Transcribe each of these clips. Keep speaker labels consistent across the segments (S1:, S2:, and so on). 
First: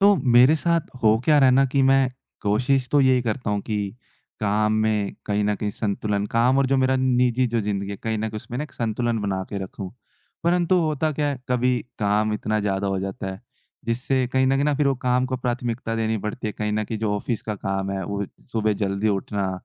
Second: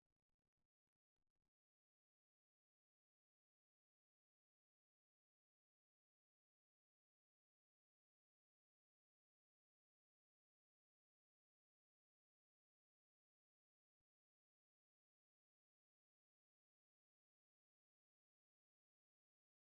S1: तो मेरे साथ हो क्या रहा है ना कि मैं कोशिश तो यही करता हूँ कि काम में कहीं न कहीं संतुलन काम और जो मेरा निजी जो ज़िंदगी है कहीं न कहीं उसमें ना एक संतुलन बना के रखूँ। परंतु होता क्या है कभी काम इतना ज़्यादा हो जाता है जिससे कहीं न कहीं ना फिर वो काम को प्राथमिकता देनी पड़ती है। कहीं न कहीं जो ऑफ़िस का काम है वो सुबह जल्दी उठना,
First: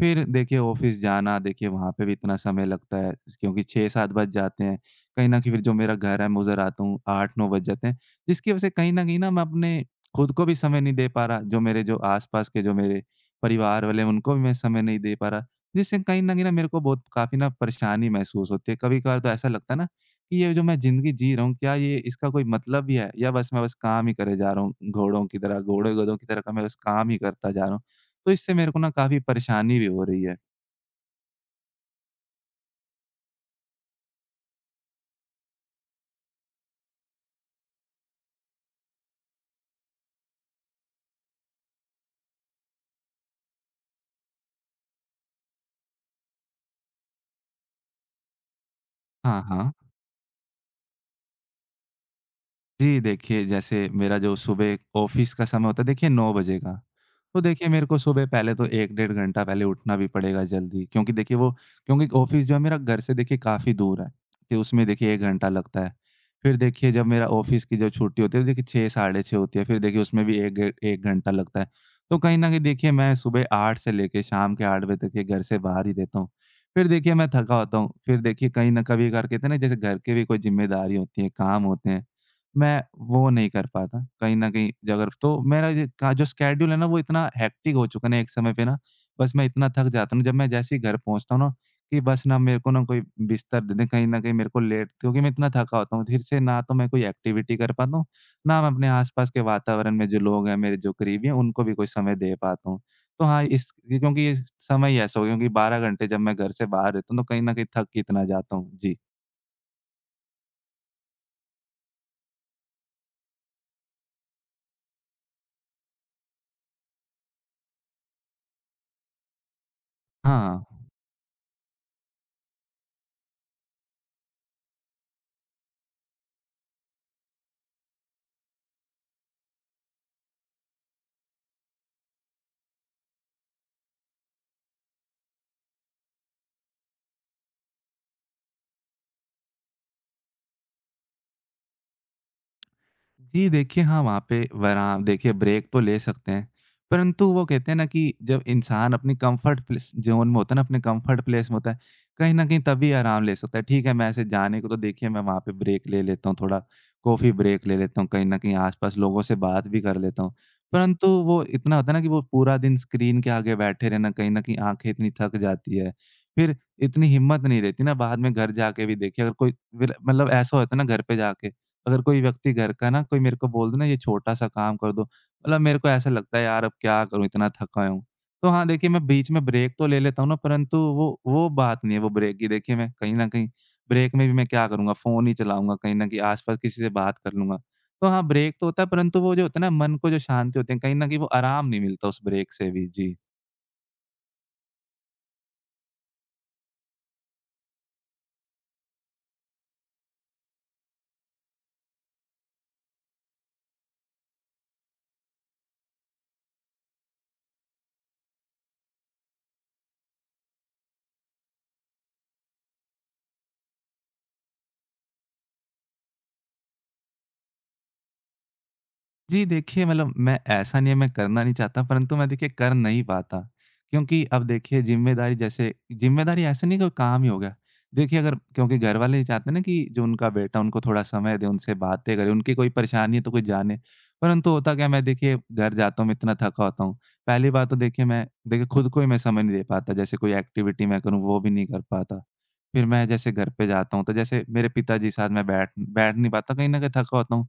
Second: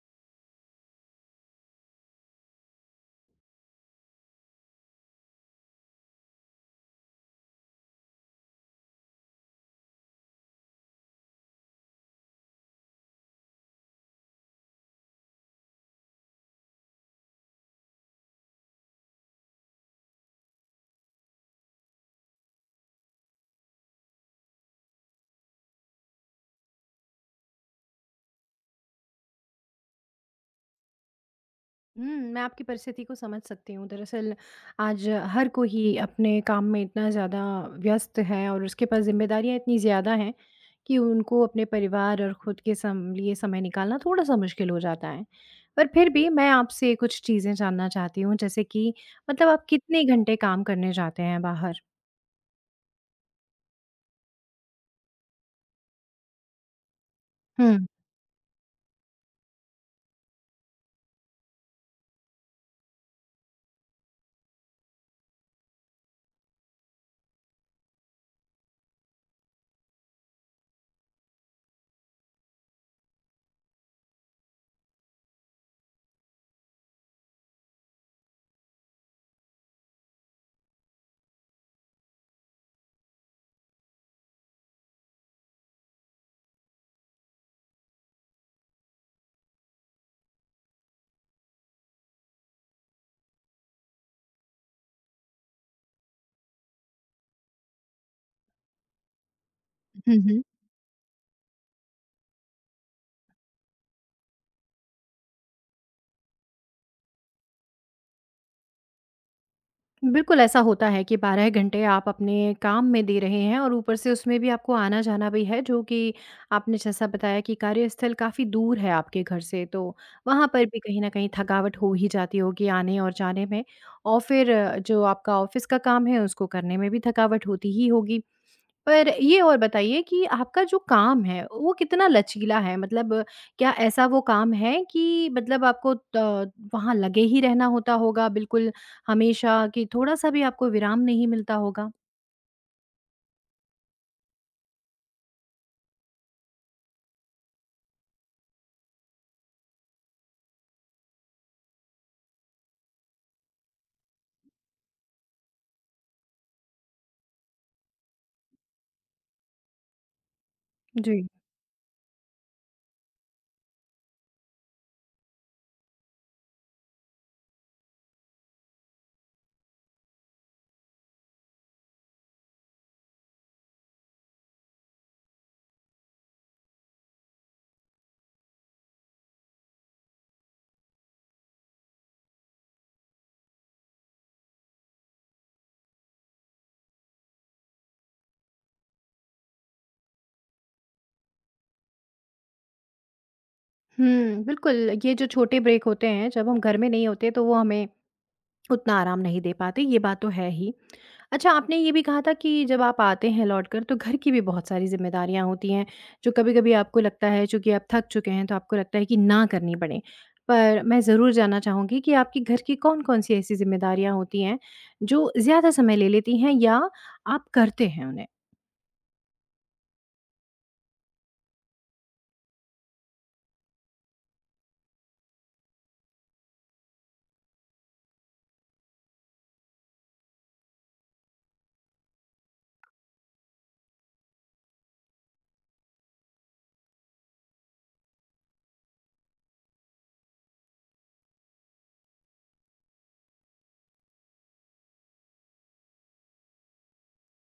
S1: फिर देखिए ऑफ़िस जाना, देखिए वहाँ पे भी इतना समय लगता है क्योंकि 6-7 बज जाते हैं। कहीं न कहीं फिर जो मेरा घर है मैं उधर आता हूँ, 8-9 बज जाते हैं। जिसकी वजह से कहीं न कहीं ना मैं अपने खुद को भी समय नहीं दे पा रहा, जो मेरे जो आस-पास के जो मेरे परिवार वाले हैं उनको भी मैं समय नहीं दे पा रहा, जिससे कहीं न कहीं ना मेरे को बहुत काफ़ी ना परेशानी महसूस होती है। कभी-कभार तो ऐसा लगता है ना कि ये जो मैं ज़िंदगी जी रहा हूँ, क्या ये इसका कोई मतलब भी है, या बस मैं बस काम ही करे जा रहा हूँ, घोड़ों की तरह घोड़े-गधों की तरह का मैं बस काम ही करता जा रहा हूँ। तो इससे मेरे को ना काफ़ी परेशानी भी हो रही है।
S2: हुँ, मैं आपकी परिस्थिति को समझ सकती हूँ। दरअसल आज हर कोई अपने काम में इतना ज़्यादा व्यस्त है और उसके पास ज़िम्मेदारियाँ इतनी ज़्यादा हैं कि उनको अपने परिवार और खुद के सम लिए समय निकालना थोड़ा-सा मुश्किल हो जाता है। पर फिर भी मैं आपसे कुछ चीज़ें जानना चाहती हूँ, जैसे कि
S1: हाँ,
S2: मतलब आप
S1: हाँ।
S2: कितने घंटे काम करने जाते हैं बाहर?
S1: जी, देखिए जैसे मेरा जो सुबह ऑफ़िस का समय होता है, देखिए 9 बजे का। तो देखिए मेरे
S2: हुँ।
S1: को सुबह पहले तो 1 डेढ़ घंटा पहले उठना भी पड़ेगा जल्दी, क्योंकि देखिए वो क्योंकि ऑफ़िस जो है मेरा घर से देखिए काफ़ी दूर है, तो उसमें देखिए 1 घंटा लगता है। फिर देखिए जब मेरा ऑफ़िस की जो छुट्टी होती है वो देखिए 6, साढ़े 6 होती है, फिर देखिए उसमें भी 1 घंटा लगता है। तो कहीं न कहीं देखिए मैं सुबह 8 से लेके शाम के 8 बजे तक के घर से बाहर ही रहता हूँ। फिर देखिए मैं थका होता हूँ, फिर देखिए कहीं न कभी करके कहते हैं ना जैसे घर के भी कोई ज़िम्मेदारी होती है, काम होते हैं। मैं वो नहीं कर पाता, कहीं न कहीं ज अगर तो मेरा ये का जो स्केड्यूल है ना, वो इतना हेक्टिक हो चुका है ना एक समय पे ना, बस मैं इतना थक जाता हूँ, जब मैं जैसे ही घर पहुँचता हूँ ना, कि बस ना मेरे को ना कोई बिस्तर दे दें, कहीं न कहीं मेरे को लेट, क्योंकि मैं इतना थका होता हूँ, फिर से ना तो मैं कोई एक्टिविटी कर पाता हूँ, ना मैं अपने आस-पास के वातावरण में
S2: हुँ,
S1: जो
S2: हुँ।
S1: लोग हैं, मेरे जो करीबी हैं, उनको भी कोई समय दे पाता हूँ। तो हाँ, क्योंकि ये समय ही ऐसा हो गया, क्योंकि 12 घंटे जब मैं घर से बाहर रहता हूँ, तो कहीं न कहीं थक ही इतना जाता हूँ। जी।
S2: बिल्कुल ऐसा होता है कि 12 घंटे आप अपने काम में दे रहे हैं और ऊपर से उसमें भी आपको आना-जाना भी है, जो कि आपने जैसा बताया कि कार्यस्थल काफ़ी दूर है आपके घर से, तो वहाँ पर
S1: हाँ।
S2: भी कहीं न कहीं थकावट हो ही जाती होगी आने और जाने में। और फिर जो आपका ऑफ़िस का काम है उसको करने में भी थकावट होती ही होगी। पर ये और बताइए कि आपका जो काम है, वो कितना लचीला है? मतलब क्या ऐसा वो काम है कि मतलब आपको त वहाँ लगे ही रहना होता होगा बिल्कुल हमेशा, कि थोड़ा-सा भी आपको विराम नहीं मिलता होगा?
S1: जी, देखिए हाँ, वहाँ पे वरा देखिए ब्रेक तो ले सकते हैं, परंतु वो कहते हैं ना कि जब इंसान अपनी कम्फर्ट प्लेस ज़ोन में होता है ना, अपने कम्फर्ट प्लेस में होता है, कहीं न कहीं तभी आराम ले सकता है। ठीक है, मैं ऐसे जाने को तो देखिए मैं वहाँ पे ब्रेक ले लेता हूँ, थोड़ा कॉफ़ी ब्रेक ले लेता हूँ, कहीं न कहीं आस-पास लोगों से बात भी कर लेता हूँ। परंतु
S2: जी।
S1: वो इतना होता है ना कि वो पूरा दिन स्क्रीन के आगे बैठे रहना, कहीं न कहीं आँखें इतनी थक जाती है, फिर इतनी हिम्मत नहीं रहती ना बाद में घर जाके भी। देखिए अगर कोई विर मतलब ऐसा होता है ना घर पे जाके अगर कोई व्यक्ति घर का, ना कोई मेरे को बोल दे ना ये छोटा-सा काम कर दो, मतलब मेरे को ऐसा लगता है यार अब क्या करूँ, इतना थका हूँ। तो हाँ, देखिए मैं बीच में ब्रेक तो ले लेता हूँ ना, परंतु वो बात नहीं है वो ब्रेक की। देखिए मैं कहीं न कहीं ब्रेक में भी मैं क्या करूँगा, फ़ोन ही चलाऊँगा, कहीं न कहीं आस-पास किसी से बात कर लूँगा। तो हाँ, ब्रेक तो होता है, परंतु वो जो होता है ना मन को जो शांति होती है, कहीं न कहीं वो आराम नहीं मिलता उस ब्रेक से भी। जी।
S2: हुँ, बिल्कुल, ये जो छोटे ब्रेक होते हैं, जब हम घर में नहीं होते तो वो हमें उतना आराम नहीं दे पाते, ये बात तो है ही। अच्छा, आपने ये भी कहा था कि जब आप आते हैं लौटकर तो घर की भी बहुत सारी ज़िम्मेदारियाँ होती हैं, जो कभी-कभी आपको लगता है, चूँकि आप थक चुके हैं तो आपको लगता है कि ना करनी पड़े। पर मैं ज़रूर जानना चाहूँगी कि आपके घर की कौन-कौन सी ऐसी ज़िम्मेदारियाँ होती हैं, जो ज़्यादा समय ले लेती हैं, या आप करते हैं उन्हें?
S1: जी, देखिए मतलब मैं ऐसा नहीं है मैं करना नहीं चाहता, परंतु मैं देखिए कर नहीं पाता। क्योंकि अब देखिए ज़िम्मेदारी जैसे ज़िम्मेदारी ऐसे नहीं, कोई काम ही हो गया। देखिए अगर क्योंकि घरवाले नहीं चाहते ना कि जो उनका बेटा उनको थोड़ा समय दे, उनसे बातें करे, उनकी कोई परेशानी है तो कोई जाने। परंतु होता क्या है मैं देखिए घर जाता हूँ, मैं इतना थका होता हूँ। पहली बात तो देखिए मैं देखिए खुद को ही मैं समय नहीं दे पाता, जैसे कोई एक्टिविटी मैं करूँ वो भी नहीं कर पाता। फिर मैं जैसे घर पे जाता हूँ तो जैसे मेरे पिताजी के साथ मैं बैठ बैठ नहीं पाता, कहीं न कहीं थका होता हूँ।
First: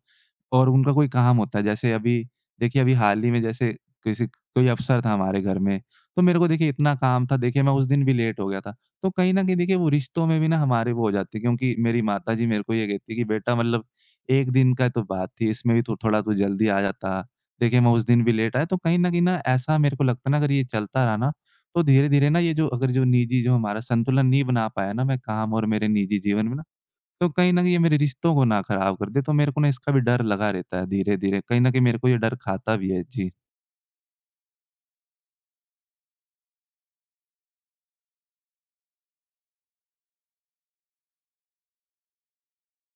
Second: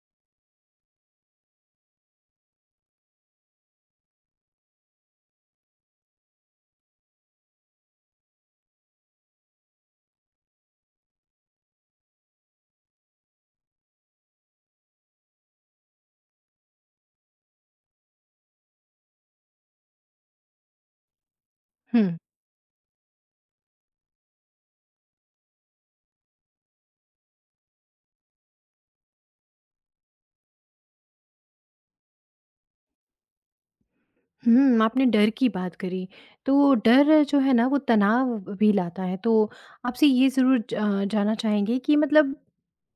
S1: और उनका कोई काम होता है, जैसे अभी देखिए अभी हाल ही में जैसे किसी, कोई अफ़सर था हमारे घर में, तो मेरे को देखिए इतना काम था, देखिए मैं उस दिन भी लेट हो गया था। तो कहीं न कहीं देखिए वो रिश्तों में भी ना हमारे वो हो जाती है, क्योंकि मेरी माताजी मेरे को ये कहती है कि बेटा मतलब 1 दिन का तो बात थी, इसमें भी तो थोड़ा तू जल्दी आ जाता। देखिए मैं उस दिन भी लेट आया, तो कहीं न कहीं ना ऐसा मेरे को लगता है ना अगर ये चलता रहा ना, तो
S2: हुँ।
S1: धीरे-धीरे ना ये जो अगर जो निजी जो हमारा संतुलन नहीं बना पाया ना मैं काम और मेरे निजी जीवन में ना, तो कहीं न कहीं ये मेरे रिश्तों को ना खराब कर दे, तो मेरे को ना इसका भी डर लगा रहता है धीरे-धीरे। कहीं न कहीं मेरे को ये डर खाता भी है। जी।
S2: हुँ, आपने डर की बात करी। तो डर जो है ना वो तनाव भी लाता है। तो आपसे ये ज़रूर ज जानना चाहेंगे कि मतलब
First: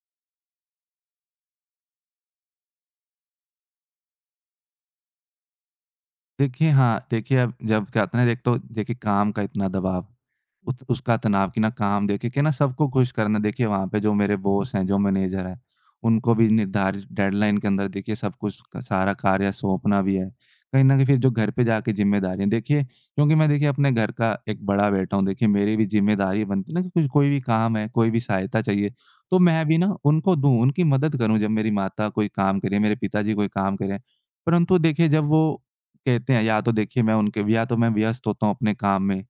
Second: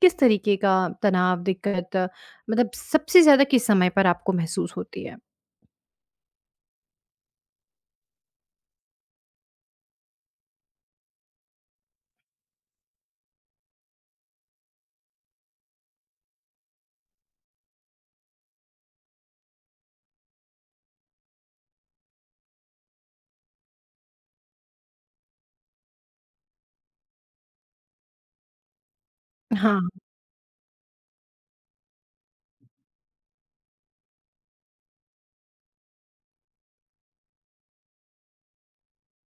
S2: किस तरीके का तनाव, दिक्कत, मतलब सबसे ज़्यादा किस समय पर आपको महसूस होती है?
S1: देखिए, हाँ, देखिए अब जब क्या होता है ना, एक तो देखिए काम का इतना दबाव, उत उसका तनाव कि ना काम देखे के ना सबको खुश करना, देखिए वहाँ पे जो मेरे बॉस हैं, जो मैनेजर हैं, उनको भी निर्धारित डेडलाइन के अंदर देखिए सब कुछ क सारा कार्य सौंपना भी है। कहीं न कहीं फिर जो घर पे जाके ज़िम्मेदारियाँ देखिए, क्योंकि मैं देखिए अपने घर का एक बड़ा बेटा हूँ, देखिए मेरी भी ज़िम्मेदारी बनती है ना कि कुछ कोई भी काम है, कोई भी सहायता चाहिए, तो मैं भी
S2: हाँ।
S1: ना उनको दूँ, उनकी मदद करूँ। जब मेरी माता कोई काम करे, मेरे पिताजी कोई काम करें, परंतु देखिए जब वो कहते हैं या तो देखिए मैं उनके, या तो मैं व्यस्त होता हूँ अपने काम में।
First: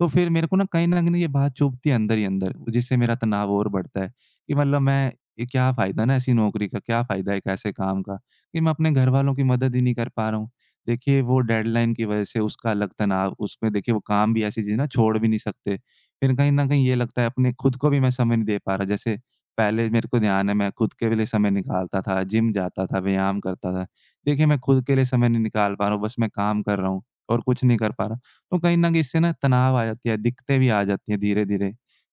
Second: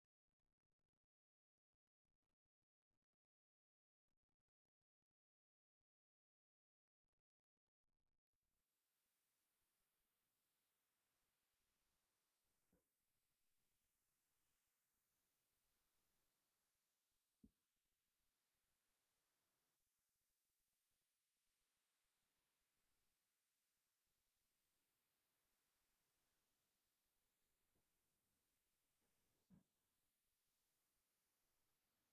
S1: तो फिर मेरे को ना कहीं न कहीं ये बात चुभती है अंदर ही अंदर, जिससे मेरा तनाव और बढ़ता है कि मतलब मैं ये क्या फ़ायदा ना ऐसी नौकरी का, क्या फ़ायदा एक ऐसे काम का कि मैं अपने घरवालों की मदद ही नहीं कर पा रहा हूँ। देखिए वो डेडलाइन की वज़ह से उसका अलग तनाव, उसमें देखिए वो काम भी ऐसी चीज़ है ना, छोड़ भी नहीं सकते। फिर कहीं न कहीं ये लगता है अपने खुद को भी मैं समय नहीं दे पा रहा। जैसे पहले मेरे को ध्यान है मैं खुद के लिए समय निकालता था, जिम जाता था, व्यायाम करता था। देखिए, मैं खुद के लिए समय नहीं निकाल पा रहा हूँ, बस मैं काम कर रहा हूँ और कुछ नहीं कर पा रहा। तो कहीं न कहीं इससे ना तनाव आ जाती है, दिक्कतें भी आ जाती हैं धीरे-धीरे।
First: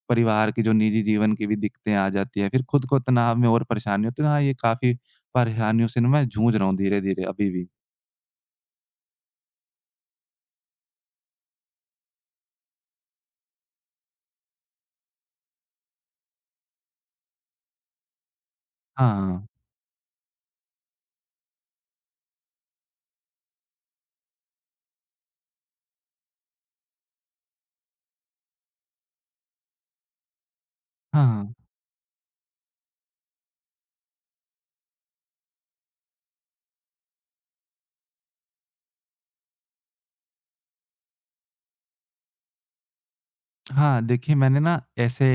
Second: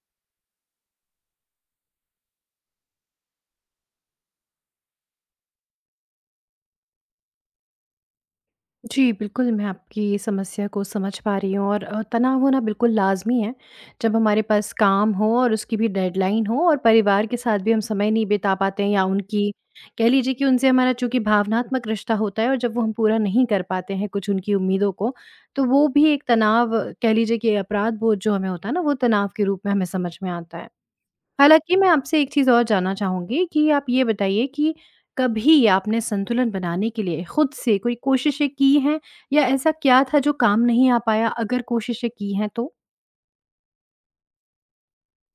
S1: परिवार की जो निजी जीवन की भी दिक्कतें आ जाती हैं, फिर खुद को तनाव में और परेशानी होती है। तो हाँ, ये काफ़ी परेशानियों से ना मैं जूझ रहा हूँ धीरे-धीरे अभी भी।
S2: जी, बिल्कुल, मैं आपकी समस्या को समझ पा रही हूँ, और तनाव होना बिल्कुल लाज़मी है। जब हमारे पास काम हो और उसकी भी डेडलाइन हो और परिवार के साथ भी हम समय नहीं बिता पाते हैं, या
S1: हाँ, हाँ।
S2: उनकी, कह लीजिए कि उनसे हमारा चूँकि भावनात्मक रिश्ता होता है, और जब वो हम पूरा नहीं कर पाते हैं कुछ उनकी उम्मीदों को, तो वो भी एक तनाव, कह लीजिए कि अपराध बोध जो हमें होता है ना, वो तनाव के रूप में हमें समझ में आता है।
S1: हाँ, हाँ।
S2: हालाँकि मैं आपसे एक चीज़ और जानना चाहूँगी कि आप ये बताइए कि कभी आपने संतुलन बनाने के लिए खुद से कोई कोशिशें की हैं, या ऐसा क्या था जो काम नहीं आ पाया, अगर कोशिशें की हैं तो?
S1: हाँ, देखिए मैंने ना ऐसे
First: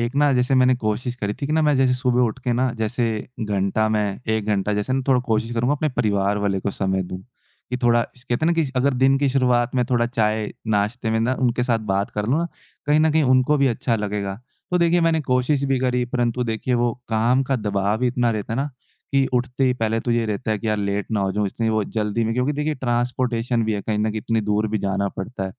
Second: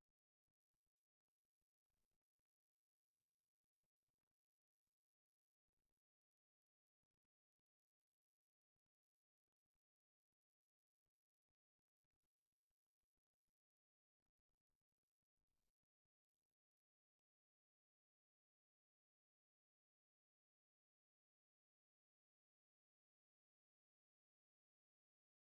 S1: एक ना जैसे मैंने कोशिश करी थी कि ना मैं जैसे सुबह उठ के ना जैसे घंटा मैं 1 घंटा जैसे ना थोड़ा कोशिश करूँगा अपने परिवार वाले को समय दूँ। कि थोड़ा कहते हैं ना कि अगर दिन की शुरुआत में थोड़ा चाय नाश्ते में ना उनके साथ बात कर लूँ ना, कहीं न कहीं उनको भी अच्छा लगेगा। तो देखिए मैंने कोशिश भी करी, परंतु देखिए वो काम का दबाव ही इतना रहता है ना कि उठते ही पहले तो ये रहता है कि यार लेट ना हो जाऊँ, इसलिए वो जल्दी में, क्योंकि देखिए ट्रांसपोर्टेशन भी है, कहीं न कहीं इतनी दूर भी जाना पड़ता है।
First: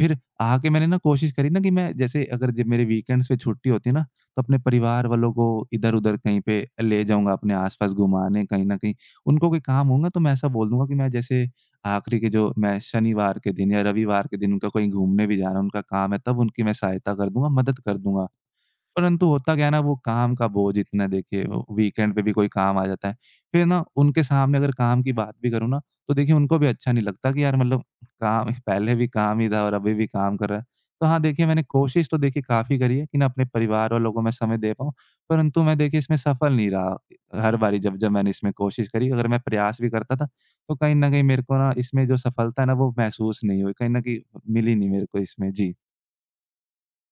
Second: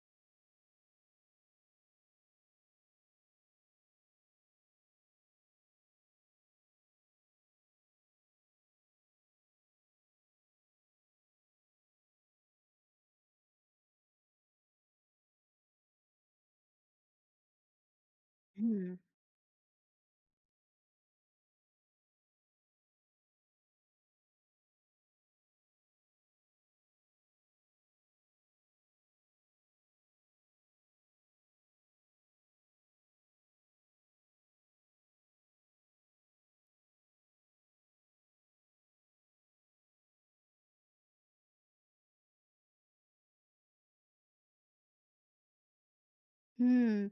S1: फिर आके मैंने ना कोशिश करी ना कि मैं जैसे अगर जब मेरे वीकेंड्स पे छुट्टी होती है ना, तो अपने परिवार वालों को इधर-उधर कहीं पे ले जाऊँगा, अपने आस-पास घुमाने कहीं न कहीं। उनको कोई काम होगा तो मैं ऐसा बोल दूँगा कि मैं जैसे आखिरी के जो मैं शनिवार के दिन या रविवार के दिन उनका कहीं घूमने भी जाना है, उनका काम है, तब उनकी मैं सहायता कर दूँगा, मदद कर दूँगा। परंतु होता क्या है ना वो काम का बोझ इतना, देखिए वो वीकेंड पे भी कोई काम आ जाता है। फिर ना उनके सामने अगर काम की बात भी करूँ ना, तो देखिए उनको भी अच्छा नहीं लगता कि यार मतलब काम पहले भी काम ही था और अभी भी काम कर रहा है। तो हाँ, देखिए मैंने कोशिश तो देखिए काफ़ी करी है कि ना अपने परिवार वालों को मैं समय दे पाऊँ, परंतु मैं देखिए इसमें सफल नहीं रहा। हर बारी जब-जब मैंने इसमें कोशिश करी, अगर मैं प्रयास भी करता था तो कहीं न कहीं मेरे को ना इसमें जो सफलता है ना वो महसूस नहीं हुई, कहीं न कहीं मिली नहीं मेरे को इसमें। जी।
S2: हुँ।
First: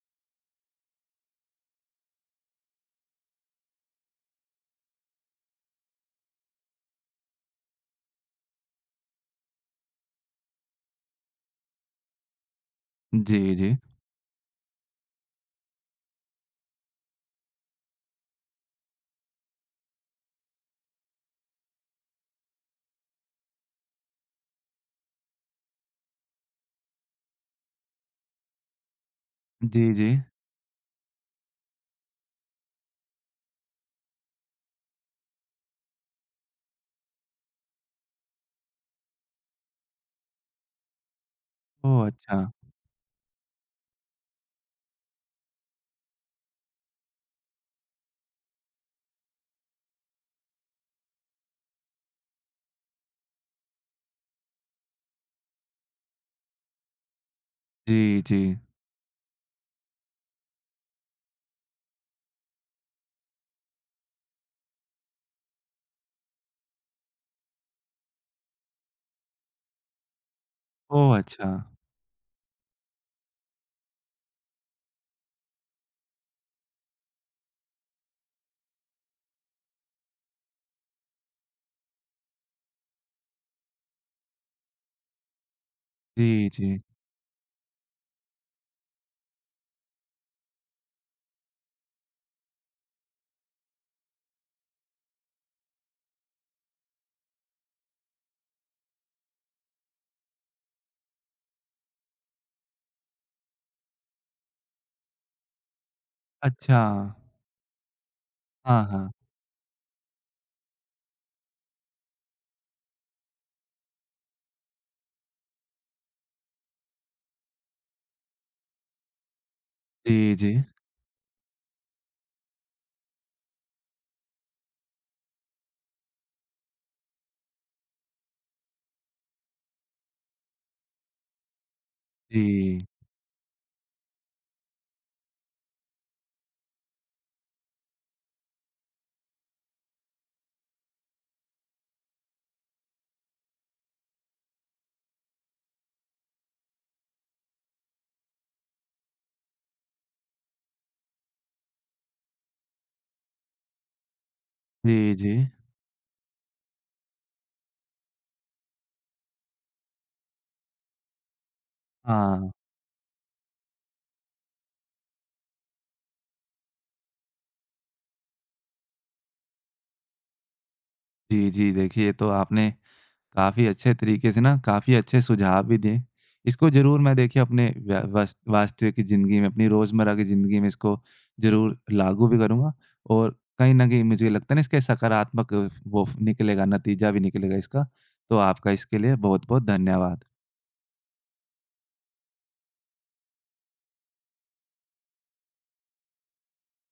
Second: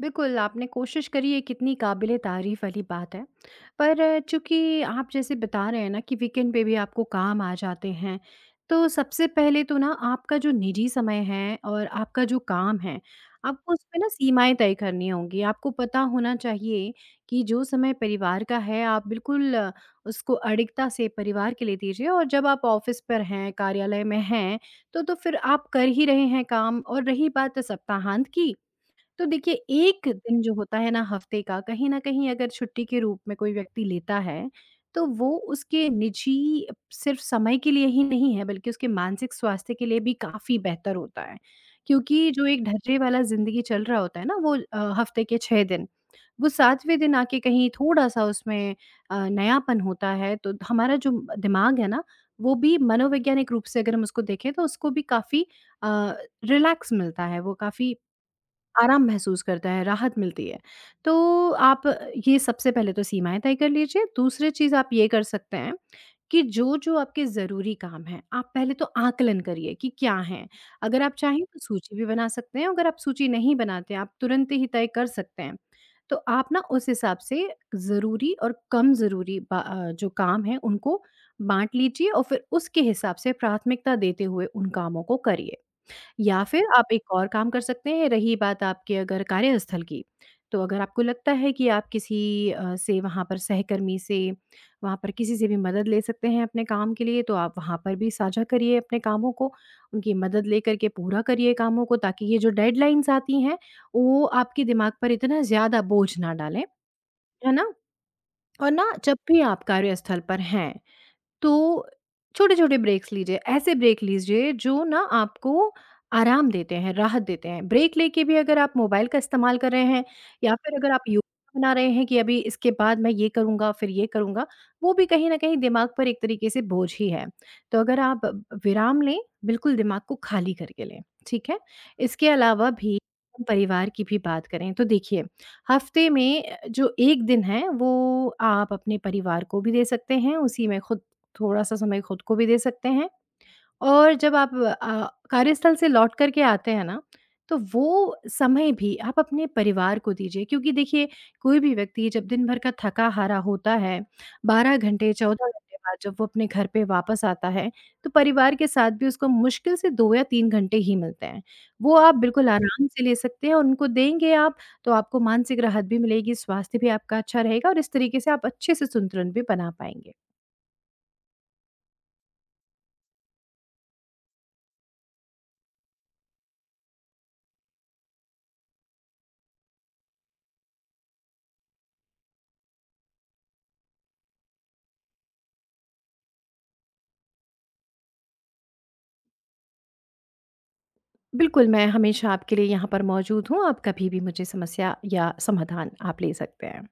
S2: बिल्कुल, आपने कोशिश करी, ये कितनी काबिले तारीफ़ वाली बात है। पर चूँकि आप जैसे बता रहे हैं ना कि वीकेंड पे भी आपको काम आ जाते हैं, तो सबसे पहले तो ना आपका जो निजी समय है और आपका जो काम है,
S1: जी,
S2: आपको
S1: जी।
S2: उसमें ना सीमाएँ तय करनी होंगी। आपको पता होना चाहिए कि जो समय परिवार का है, आप बिल्कुल उसको अडिगता से परिवार के लिए दीजिए, और जब आप ऑफ़िस पर हैं, कार्यालय में हैं, तो फिर आप कर ही रहे हैं काम, और रही बात सप्ताहांत की, तो देखिए,
S1: जी,
S2: 1
S1: जी।
S2: दिन जो होता है ना हफ़्ते का, कहीं न कहीं अगर छुट्टी के रूप में कोई व्यक्ति लेता है, तो वो उसके निजी सिर्फ़ समय के लिए ही नहीं है, बल्कि उसके मानसिक स्वास्थ्य के लिए भी काफ़ी बेहतर होता है।
S1: ओह!
S2: क्योंकि
S1: अच्छा।
S2: जो एक ढर्रे वाला ज़िंदगी चल रहा होता है ना, वो हफ़्ते के 6 दिन, वो 7वें दिन आके कहीं थोड़ा-सा उसमें नयापन होता है, तो हमारा जो दिमाग है ना, वो भी मनोवैज्ञानिक रूप से अगर हम उसको देखें, तो उसको भी काफ़ी अ, रिलैक्स मिलता है, वो काफ़ी
S1: जी, जी।
S2: आराम महसूस करता है, राहत मिलती है। तो आप ये सबसे पहले तो सीमाएँ तय कर लीजिए। दूसरी चीज़ आप ये कर सकते हैं कि जो-जो आपके ज़रूरी काम हैं, आप पहले तो आकलन करिए कि क्या हैं। अगर आप
S1: ओह!
S2: चाहें
S1: अच्छा।
S2: तो सूची भी बना सकते हैं, अगर आप सूची नहीं बनाते हैं, आप तुरंत ही तय कर सकते हैं। तो आप ना उस हिसाब से ज़रूरी और कम ज़रूरी जो काम हैं उनको बाँट लीजिए, और फिर उसके हिसाब से प्राथमिकता देते हुए उन कामों को करिए। या
S1: जी,
S2: फिर
S1: जी।
S2: आप एक और काम कर सकते हैं, रही बात आपके अगर कार्यस्थल की, तो अगर आपको लगता है कि आप किसी से वहाँ पर सहकर्मी से, वहाँ पर किसी से भी मदद ले सकते हैं अपने काम के लिए, तो आप वहाँ पर भी साझा करिए अपने कामों को, उनकी मदद लेकर के पूरा करिए कामों को, ताकि ये जो डेडलाइन्स आती हैं, वो आपके दिमाग पर इतना ज़्यादा बोझ ना डालें,
S1: अच्छा।
S2: है ना? और
S1: हाँ,
S2: ना
S1: हाँ।
S2: जब भी आप कार्यस्थल पर हैं, तो छोटे-छोटे ब्रेक्स लीजिए, ऐसे ब्रेक लीजिए जो ना आपको आराम देते हैं, राहत देते हैं। ब्रेक लेके भी अगर आप मोबाइल का इस्तेमाल कर रहे हैं,
S1: जी, जी।
S2: या फिर अगर आप योजना बना रहे हैं कि अभी इसके बाद मैं ये करूँगा, फिर ये करूँगा, वो भी कहीं न कहीं दिमाग पर एक तरीके से बोझ ही है। तो अगर आप विराम लें, बिल्कुल दिमाग को खाली करके लें, ठीक है? इसके अलावा
S1: जी।
S2: भी, हम परिवार की भी बात करें तो देखिए, हफ़्ते में जो 1 दिन है वो आप अपने परिवार को भी दे सकते हैं, उसी में खुद थोड़ा-सा समय खुद को भी दे सकते हैं, और जब आप कार्यस्थल से लौट कर के आते हैं ना, तो वो समय भी आप अपने परिवार को दीजिए, क्योंकि देखिए, कोई भी व्यक्ति जब दिन भर का थका-हारा होता है, 12 घंटे,
S1: जी, जी।
S2: 14 घंटे बाद जब वो अपने घर पे वापस आता है, तो परिवार के साथ भी उसको मुश्किल से 2 या 3 घंटे ही मिलते हैं। वो आप बिल्कुल
S1: हाँ।
S2: आराम से ले सकते हैं, और उनको देंगे आप, तो आपको मानसिक राहत भी मिलेगी, स्वास्थ्य भी आपका अच्छा रहेगा और इस तरीके से आप अच्छे से संतुलन भी बना पाएँगे।
S1: जी, जी। देखिए, ये तो आपने काफ़ी अच्छे तरीके से ना काफ़ी अच्छे सुझाव भी दिए। इसको ज़रूर मैं देखिए अपने व्या वास वास्तविक की ज़िंदगी में, अपनी रोज़मर्रा की ज़िंदगी में इसको ज़रूर लागू भी करूँगा, और कहीं न कहीं मुझे लगता है ना इसके सकारात्मक वो निकलेगा, नतीजा भी निकलेगा इसका। तो आपका इसके लिए बहुत-बहुत धन्यवाद।
S2: बिल्कुल, मैं हमेशा आपके लिए यहाँ पर मौजूद हूँ, आप कभी भी मुझे समस्या या समाधान आप ले सकते हैं।